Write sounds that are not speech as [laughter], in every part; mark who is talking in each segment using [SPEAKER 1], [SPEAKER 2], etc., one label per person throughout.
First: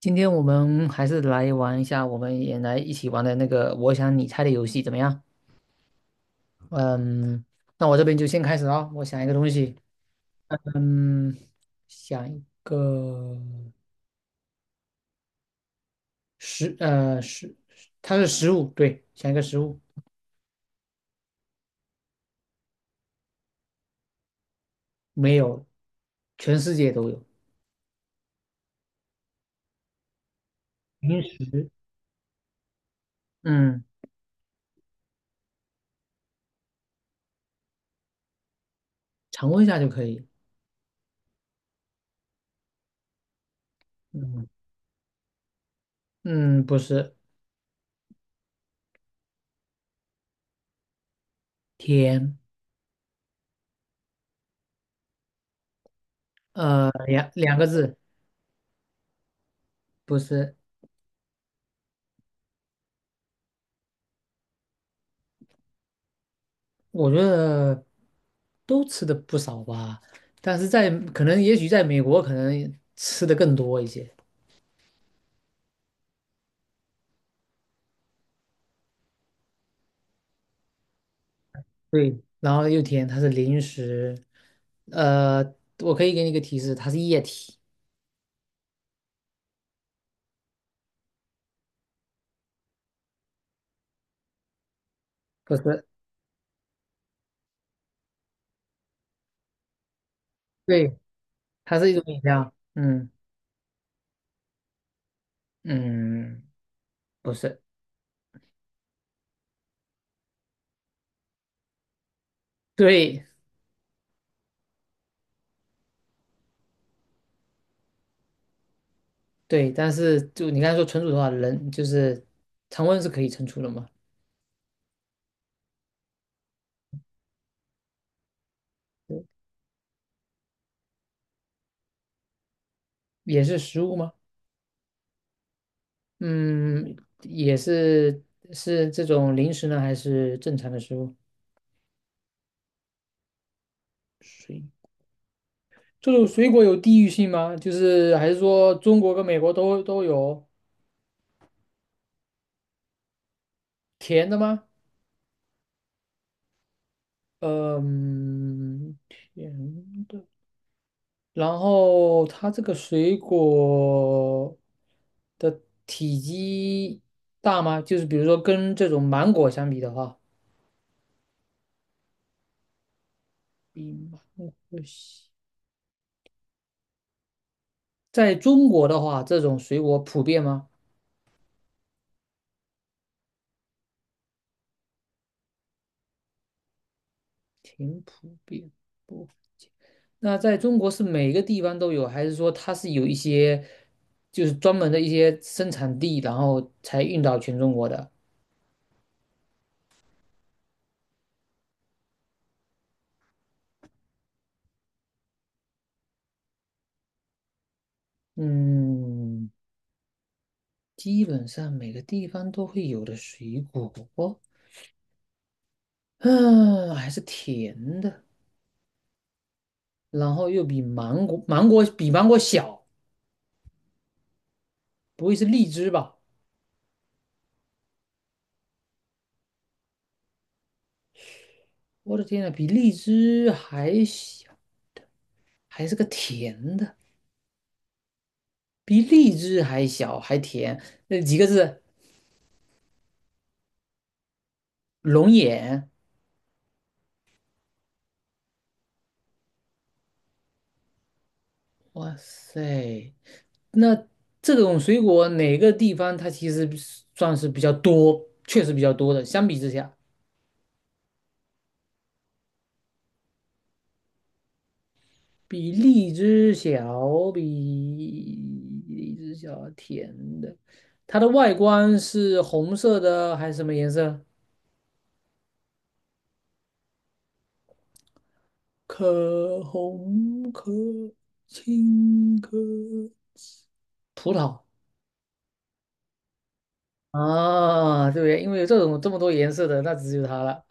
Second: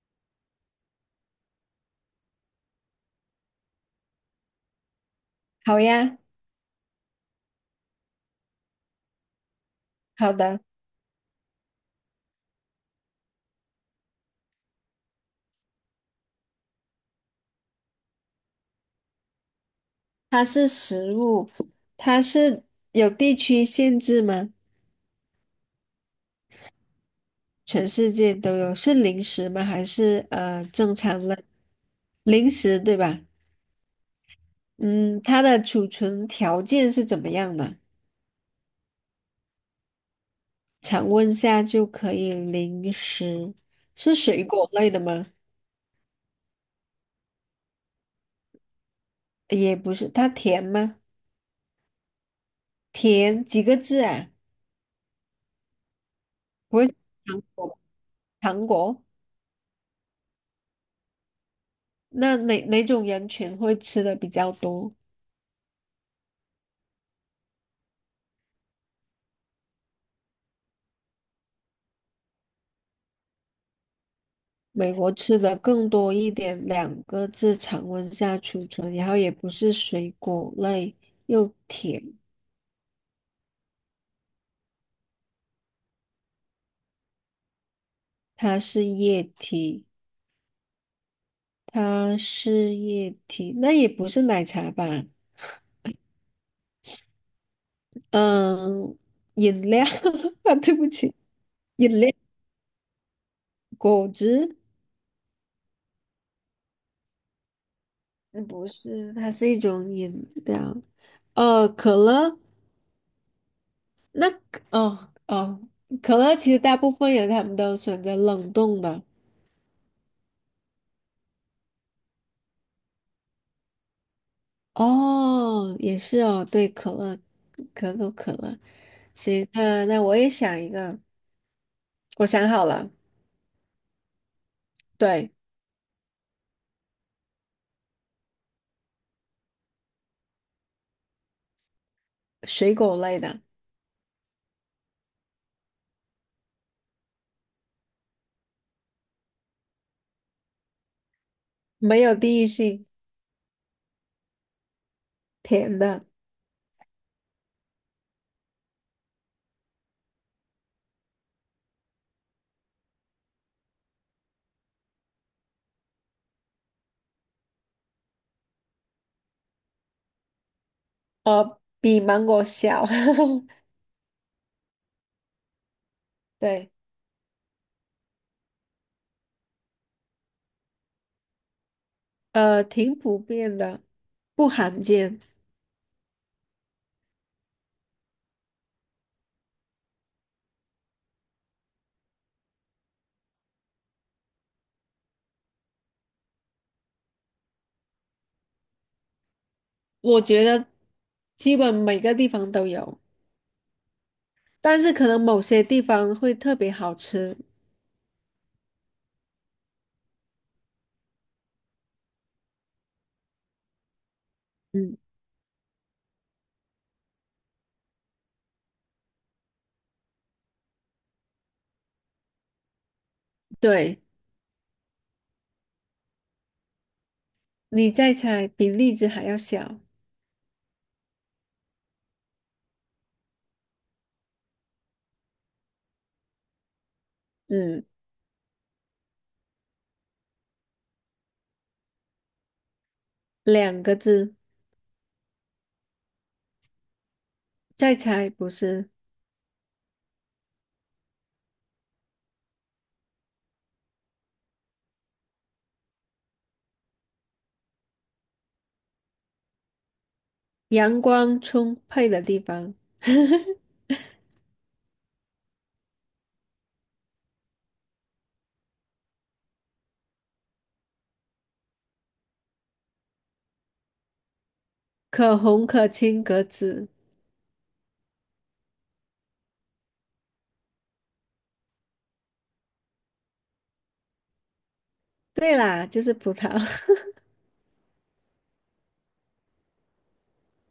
[SPEAKER 1] 今天我们还是来玩一下，我们也来一起玩的那个我想你猜的游戏怎么样？
[SPEAKER 2] 好呀，
[SPEAKER 1] 嗯，那我这边就先开始啊，我想一个东西。
[SPEAKER 2] 好的。
[SPEAKER 1] 嗯，想一个食，它是食物，对，想一个食物。
[SPEAKER 2] 它是食物，它是有地区限制吗？
[SPEAKER 1] 没有，全世界都有。
[SPEAKER 2] 全世界都有，是零食吗？还是正常
[SPEAKER 1] 零
[SPEAKER 2] 的
[SPEAKER 1] 食。
[SPEAKER 2] 零食，对吧？
[SPEAKER 1] 嗯，
[SPEAKER 2] 嗯，它的储存条件是怎么样的？
[SPEAKER 1] 常温下就可以。
[SPEAKER 2] 常温下就可以零食，是水
[SPEAKER 1] 嗯。
[SPEAKER 2] 果类的吗？
[SPEAKER 1] 嗯，不是。
[SPEAKER 2] 也不是，它甜吗？
[SPEAKER 1] 甜。
[SPEAKER 2] 甜几个字啊？不会是
[SPEAKER 1] 两
[SPEAKER 2] 糖
[SPEAKER 1] 两个
[SPEAKER 2] 果吧
[SPEAKER 1] 字，
[SPEAKER 2] 糖果？
[SPEAKER 1] 不是。
[SPEAKER 2] 那哪种人群会吃的比较多？
[SPEAKER 1] 我觉得都吃的不少吧，但是在可能也许在美国可能吃的更多一些。
[SPEAKER 2] 美国吃的更多一点，两个字常温下储存，然后也不是水果类，又甜，
[SPEAKER 1] 对，然后又甜，它是零食。呃，我可以给你一个提示，它是液体。
[SPEAKER 2] 它是液体，它是液体，那也不是奶茶吧？
[SPEAKER 1] 不是。
[SPEAKER 2] 嗯，饮料 [laughs] 啊，对不
[SPEAKER 1] 对，
[SPEAKER 2] 起，
[SPEAKER 1] 它
[SPEAKER 2] 饮
[SPEAKER 1] 是一种
[SPEAKER 2] 料，
[SPEAKER 1] 饮料。嗯。
[SPEAKER 2] 果汁，
[SPEAKER 1] 嗯，不是。
[SPEAKER 2] 嗯不是，它是一种饮料。可乐，
[SPEAKER 1] 对。
[SPEAKER 2] 那哦哦，可乐其实大部分人他们都选择冷冻的。
[SPEAKER 1] 对，但是就你刚才说存储的话，人就是常温是可以存储的嘛。
[SPEAKER 2] 哦，也是哦，对，可乐，可口可乐。行，那我也想一个，我想好了，
[SPEAKER 1] 也是食物吗？
[SPEAKER 2] 对，
[SPEAKER 1] 嗯，也是。是这种零食呢，还是正常的食物？
[SPEAKER 2] 水果类的，
[SPEAKER 1] 水。这种水果有地域性吗？就是还是说中国跟美国都有。
[SPEAKER 2] 没有地域性，
[SPEAKER 1] 甜的吗？
[SPEAKER 2] 甜的，
[SPEAKER 1] 嗯，甜的。然后它这个水果的体积大吗？就是比如说跟这种芒果相比的话。
[SPEAKER 2] 哦，比芒果小，
[SPEAKER 1] 比芒果小。
[SPEAKER 2] [laughs] 对，
[SPEAKER 1] 在中国的话，这种水果普遍吗？
[SPEAKER 2] 挺普遍的，不罕见，
[SPEAKER 1] 挺普遍。不。那在中国是每个地方都有，还是说它是有一些？就是专门的一些生产地，然后才运到全中国的。
[SPEAKER 2] 我觉得基本每个地方都有，但是可能某些地方会特别好吃。
[SPEAKER 1] 嗯，基本上每个地方都会有的水果。
[SPEAKER 2] 嗯，
[SPEAKER 1] 嗯，还是甜的，然后又比芒果，芒果比芒果小。
[SPEAKER 2] 对，
[SPEAKER 1] 不会是荔枝吧？
[SPEAKER 2] 你再猜，比荔枝还要小，
[SPEAKER 1] 我的天呐，比荔枝还小，还是个甜的。
[SPEAKER 2] 嗯，
[SPEAKER 1] 比荔枝还小还甜，那几个字？
[SPEAKER 2] 两个字。
[SPEAKER 1] 龙眼。
[SPEAKER 2] 再猜，不是
[SPEAKER 1] 哇塞，那这种水果哪个地方它其实是算是比较多，确实比较多的。相比之下，
[SPEAKER 2] 阳光充沛的地方，[laughs]
[SPEAKER 1] 比荔枝小，比荔枝小甜的。它的外观是红色的还是什么颜色？
[SPEAKER 2] 可红可青可紫。
[SPEAKER 1] 可红可青可葡萄
[SPEAKER 2] 对啦，就是葡萄，
[SPEAKER 1] 啊，对不对？因为有这种这么多颜色的，那只有它了。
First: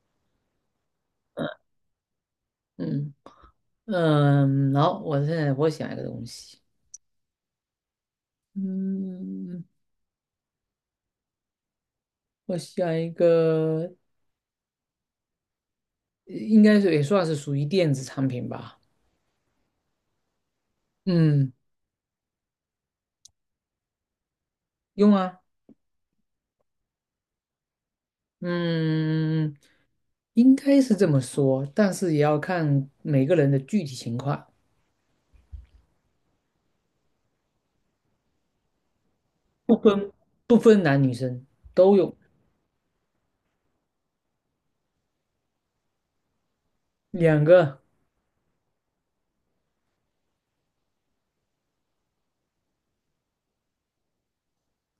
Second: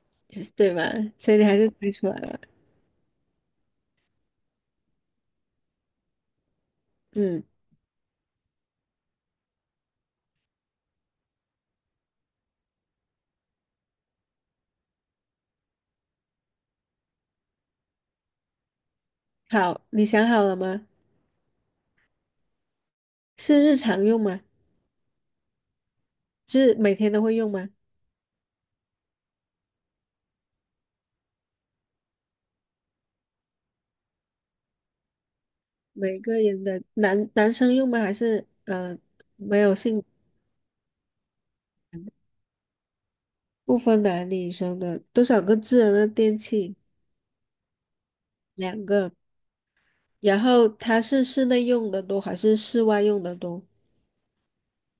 [SPEAKER 2] [laughs] 就是对嘛？所以你还是猜出来了。
[SPEAKER 1] 嗯。嗯，好，我现在我想一个东西。
[SPEAKER 2] 嗯，
[SPEAKER 1] 嗯，我想一个，应该是也算是属于电子产品吧。
[SPEAKER 2] 好，你想好了吗？
[SPEAKER 1] 嗯，
[SPEAKER 2] 是日常用吗？
[SPEAKER 1] 用啊。
[SPEAKER 2] 是每天都会用吗？
[SPEAKER 1] 嗯，应该是这么说，但是也要看每个人的具体情况。
[SPEAKER 2] 每个人的男生用吗？还是没有
[SPEAKER 1] 不
[SPEAKER 2] 性
[SPEAKER 1] 分不分男女生都用。
[SPEAKER 2] 不分男女生的？多少个智能的电器？
[SPEAKER 1] 两个。
[SPEAKER 2] 两个。然后它是室内用的多还是室外用的多？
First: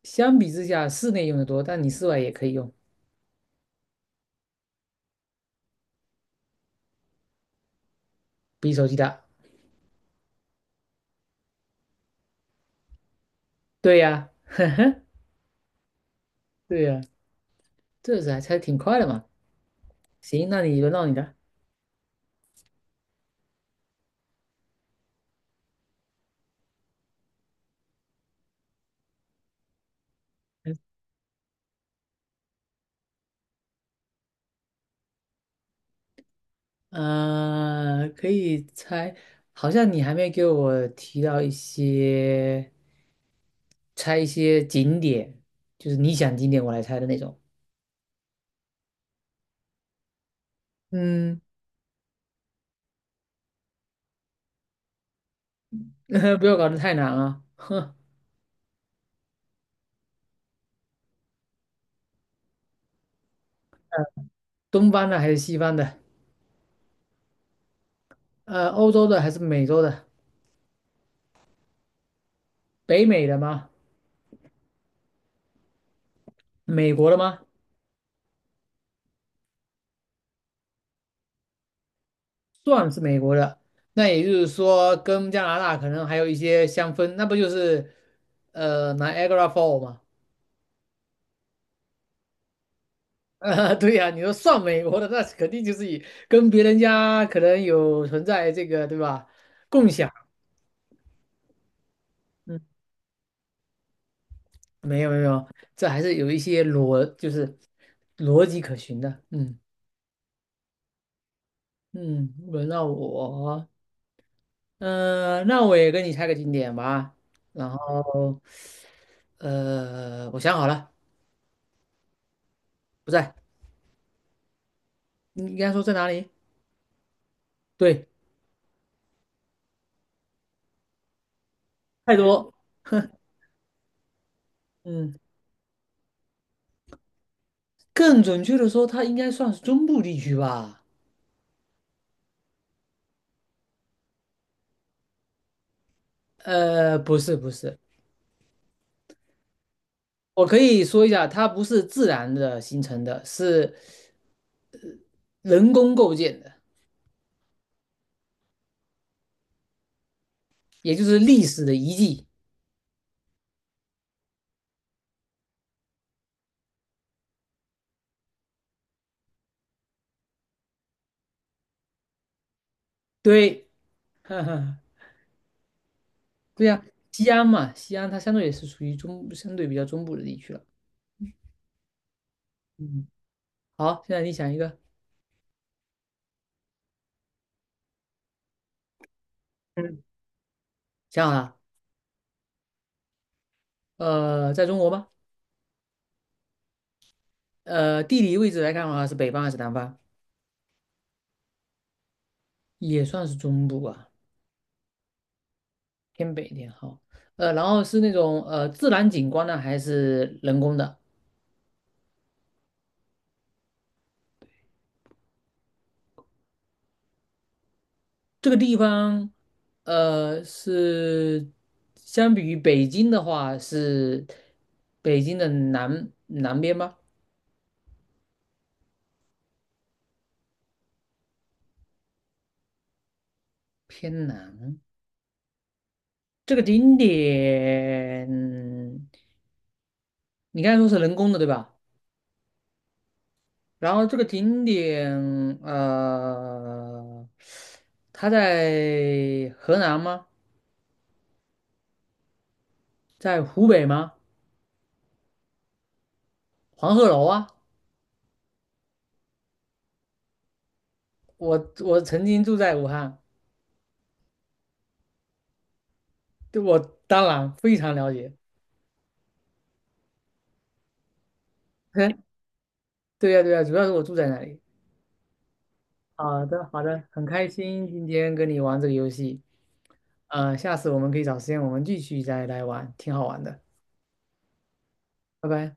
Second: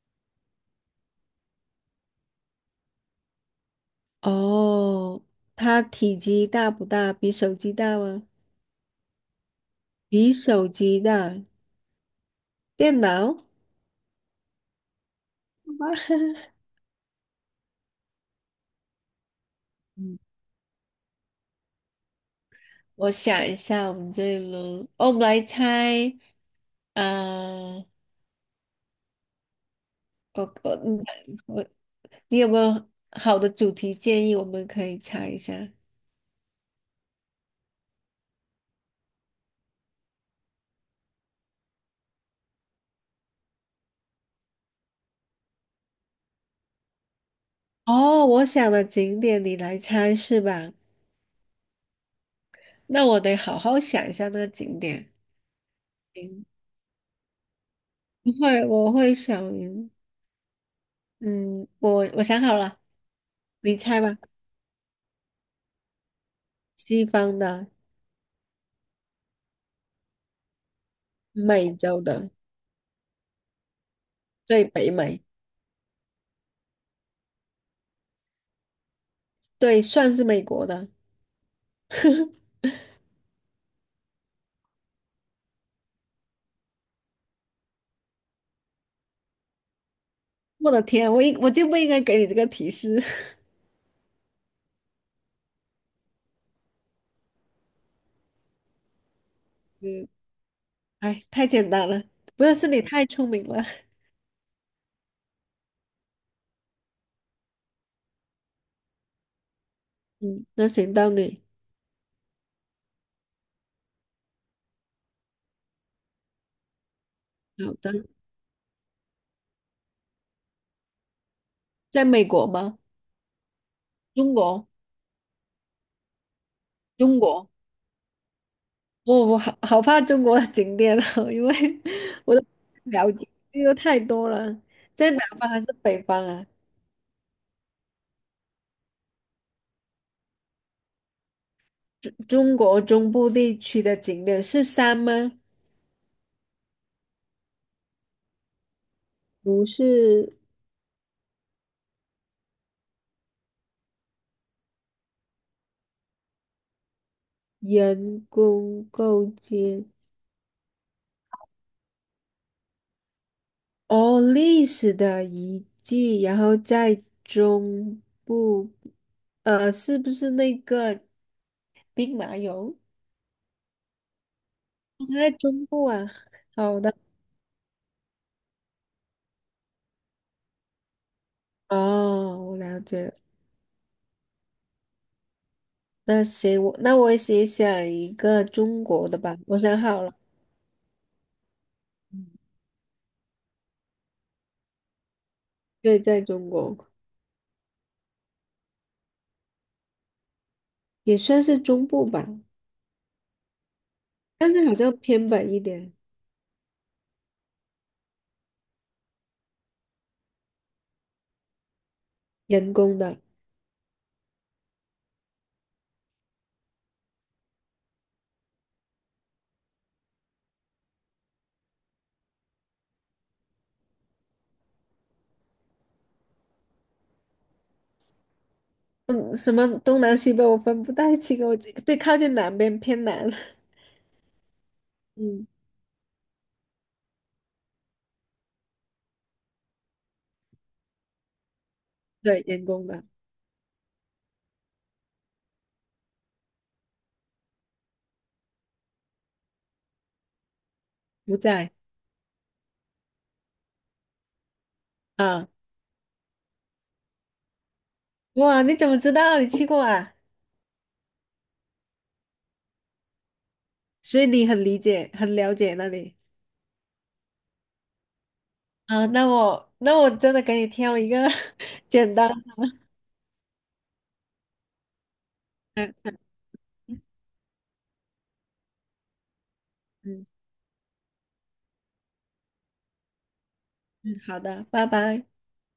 [SPEAKER 1] 相比之下，室内用的多，但你室外也可以用。
[SPEAKER 2] 哦，它体积大不大？比手机大吗？
[SPEAKER 1] 比手机大。
[SPEAKER 2] 比手机大。电脑？好
[SPEAKER 1] 对呀，
[SPEAKER 2] 吧
[SPEAKER 1] 对呀，这是还才挺快的嘛。
[SPEAKER 2] [laughs]，嗯，
[SPEAKER 1] 行，那你轮到你的。
[SPEAKER 2] 我想一下，我们这一轮，哦，我们来猜，啊，我我你我，你有没有好的主题建议？我们可以猜一下。
[SPEAKER 1] 可以猜，好像你还没给我提到一些猜一些景点，就是你想景点我来猜的那种。
[SPEAKER 2] 哦，我想的景点你来猜是吧？
[SPEAKER 1] 嗯。
[SPEAKER 2] 那我得好好想一下那个景点。
[SPEAKER 1] [laughs]
[SPEAKER 2] 嗯，
[SPEAKER 1] 不要搞得太难啊。
[SPEAKER 2] 不会，我会想，嗯，我想好了，你猜吧。
[SPEAKER 1] 东方的还是西方的？
[SPEAKER 2] 西方的，
[SPEAKER 1] 欧洲的还是美洲的？
[SPEAKER 2] 美洲的，
[SPEAKER 1] 北美的吗？
[SPEAKER 2] 对北美，
[SPEAKER 1] 美国的吗？
[SPEAKER 2] 对，算是美国的。
[SPEAKER 1] 算是美国的。那也就是说，跟加拿大可能还有一些相分，那不就是拿 i a g r a Fall 吗？
[SPEAKER 2] 我的天啊，我就不应该给你这个提示。
[SPEAKER 1] [laughs]
[SPEAKER 2] [laughs]
[SPEAKER 1] 对呀、你说算美国的，那肯定就是以跟别人家可能有存在这个，对吧？共
[SPEAKER 2] 嗯，
[SPEAKER 1] 享。
[SPEAKER 2] 哎，太简单了，不是，
[SPEAKER 1] 嗯，
[SPEAKER 2] 是你太聪明了。
[SPEAKER 1] 没有，这还是有一些逻，就是逻辑可循的。嗯。
[SPEAKER 2] 嗯，那行到你。
[SPEAKER 1] 嗯。轮到我，那我也跟你猜个景点吧。然
[SPEAKER 2] 好的，
[SPEAKER 1] 后，我想好了。
[SPEAKER 2] 在美国吗？
[SPEAKER 1] 不在。
[SPEAKER 2] 中国，
[SPEAKER 1] 你应该说在哪里？
[SPEAKER 2] 中国，
[SPEAKER 1] 对。
[SPEAKER 2] 我好好怕中国的景点哦，因为
[SPEAKER 1] 泰
[SPEAKER 2] [laughs] 我都
[SPEAKER 1] 多，
[SPEAKER 2] 不了
[SPEAKER 1] [laughs]
[SPEAKER 2] 解，因为太多了。在
[SPEAKER 1] 嗯，
[SPEAKER 2] 南方还是北方啊？
[SPEAKER 1] 更准确的说，它应该算是中部地区吧。
[SPEAKER 2] 中国中部地区的景点是山吗？
[SPEAKER 1] 不是，
[SPEAKER 2] 不是
[SPEAKER 1] 我可以说一下，它不是自然的形成的，是人工构建的，
[SPEAKER 2] 人工构建
[SPEAKER 1] 也就是历史的遗迹。
[SPEAKER 2] 哦，历史的遗迹，然后在中部，是不是那个兵马俑？
[SPEAKER 1] 对，[laughs] 哈哈，
[SPEAKER 2] 它在中部啊。
[SPEAKER 1] 对
[SPEAKER 2] 好
[SPEAKER 1] 呀、
[SPEAKER 2] 的，
[SPEAKER 1] 西安嘛，西安它相对也是属于中，相对比较中部的地区了。
[SPEAKER 2] 哦，我了
[SPEAKER 1] 嗯，
[SPEAKER 2] 解了
[SPEAKER 1] 好，现在你想一个。
[SPEAKER 2] 那行，我也写想一个中国的吧，我想
[SPEAKER 1] 嗯，
[SPEAKER 2] 好了，
[SPEAKER 1] 想好了？
[SPEAKER 2] 嗯
[SPEAKER 1] 在中国吗？
[SPEAKER 2] 对，在中国
[SPEAKER 1] 地理位置来看的话，是北方还是南方？
[SPEAKER 2] 也算是中部吧，
[SPEAKER 1] 也算是中部吧，
[SPEAKER 2] 但是好像偏北一点，
[SPEAKER 1] 偏北一点。好，然后是那种自然景观呢，还是人工的？
[SPEAKER 2] 人工的。
[SPEAKER 1] 这个地方，是相比于北京的话，是北京的南边吗？
[SPEAKER 2] 嗯，什么东南西北我分不太清，我这对靠近南边偏南。[laughs]
[SPEAKER 1] 偏南。
[SPEAKER 2] 嗯，
[SPEAKER 1] 这个景点，你刚才说是人工的，对吧？
[SPEAKER 2] 对，员工的
[SPEAKER 1] 然后这个景点，呃，它在河南吗？
[SPEAKER 2] 不在
[SPEAKER 1] 在湖北吗？
[SPEAKER 2] 啊。
[SPEAKER 1] 黄鹤楼啊，
[SPEAKER 2] 哇，你怎么知道？你去过啊？
[SPEAKER 1] 我曾经住在武汉。
[SPEAKER 2] 所以你很理解，很了解那里
[SPEAKER 1] 对，我当然非常了解。
[SPEAKER 2] 啊。那我真的给你挑一个 [laughs] 简单
[SPEAKER 1] [laughs] 对呀，对呀，主要是我住在那里。
[SPEAKER 2] 嗯
[SPEAKER 1] 好的，好的，很开心今天跟你玩这个游戏。
[SPEAKER 2] 嗯
[SPEAKER 1] 下次我们可以找时间我们继续再来玩，挺好玩的。
[SPEAKER 2] 嗯，好的，拜拜。
[SPEAKER 1] 拜拜。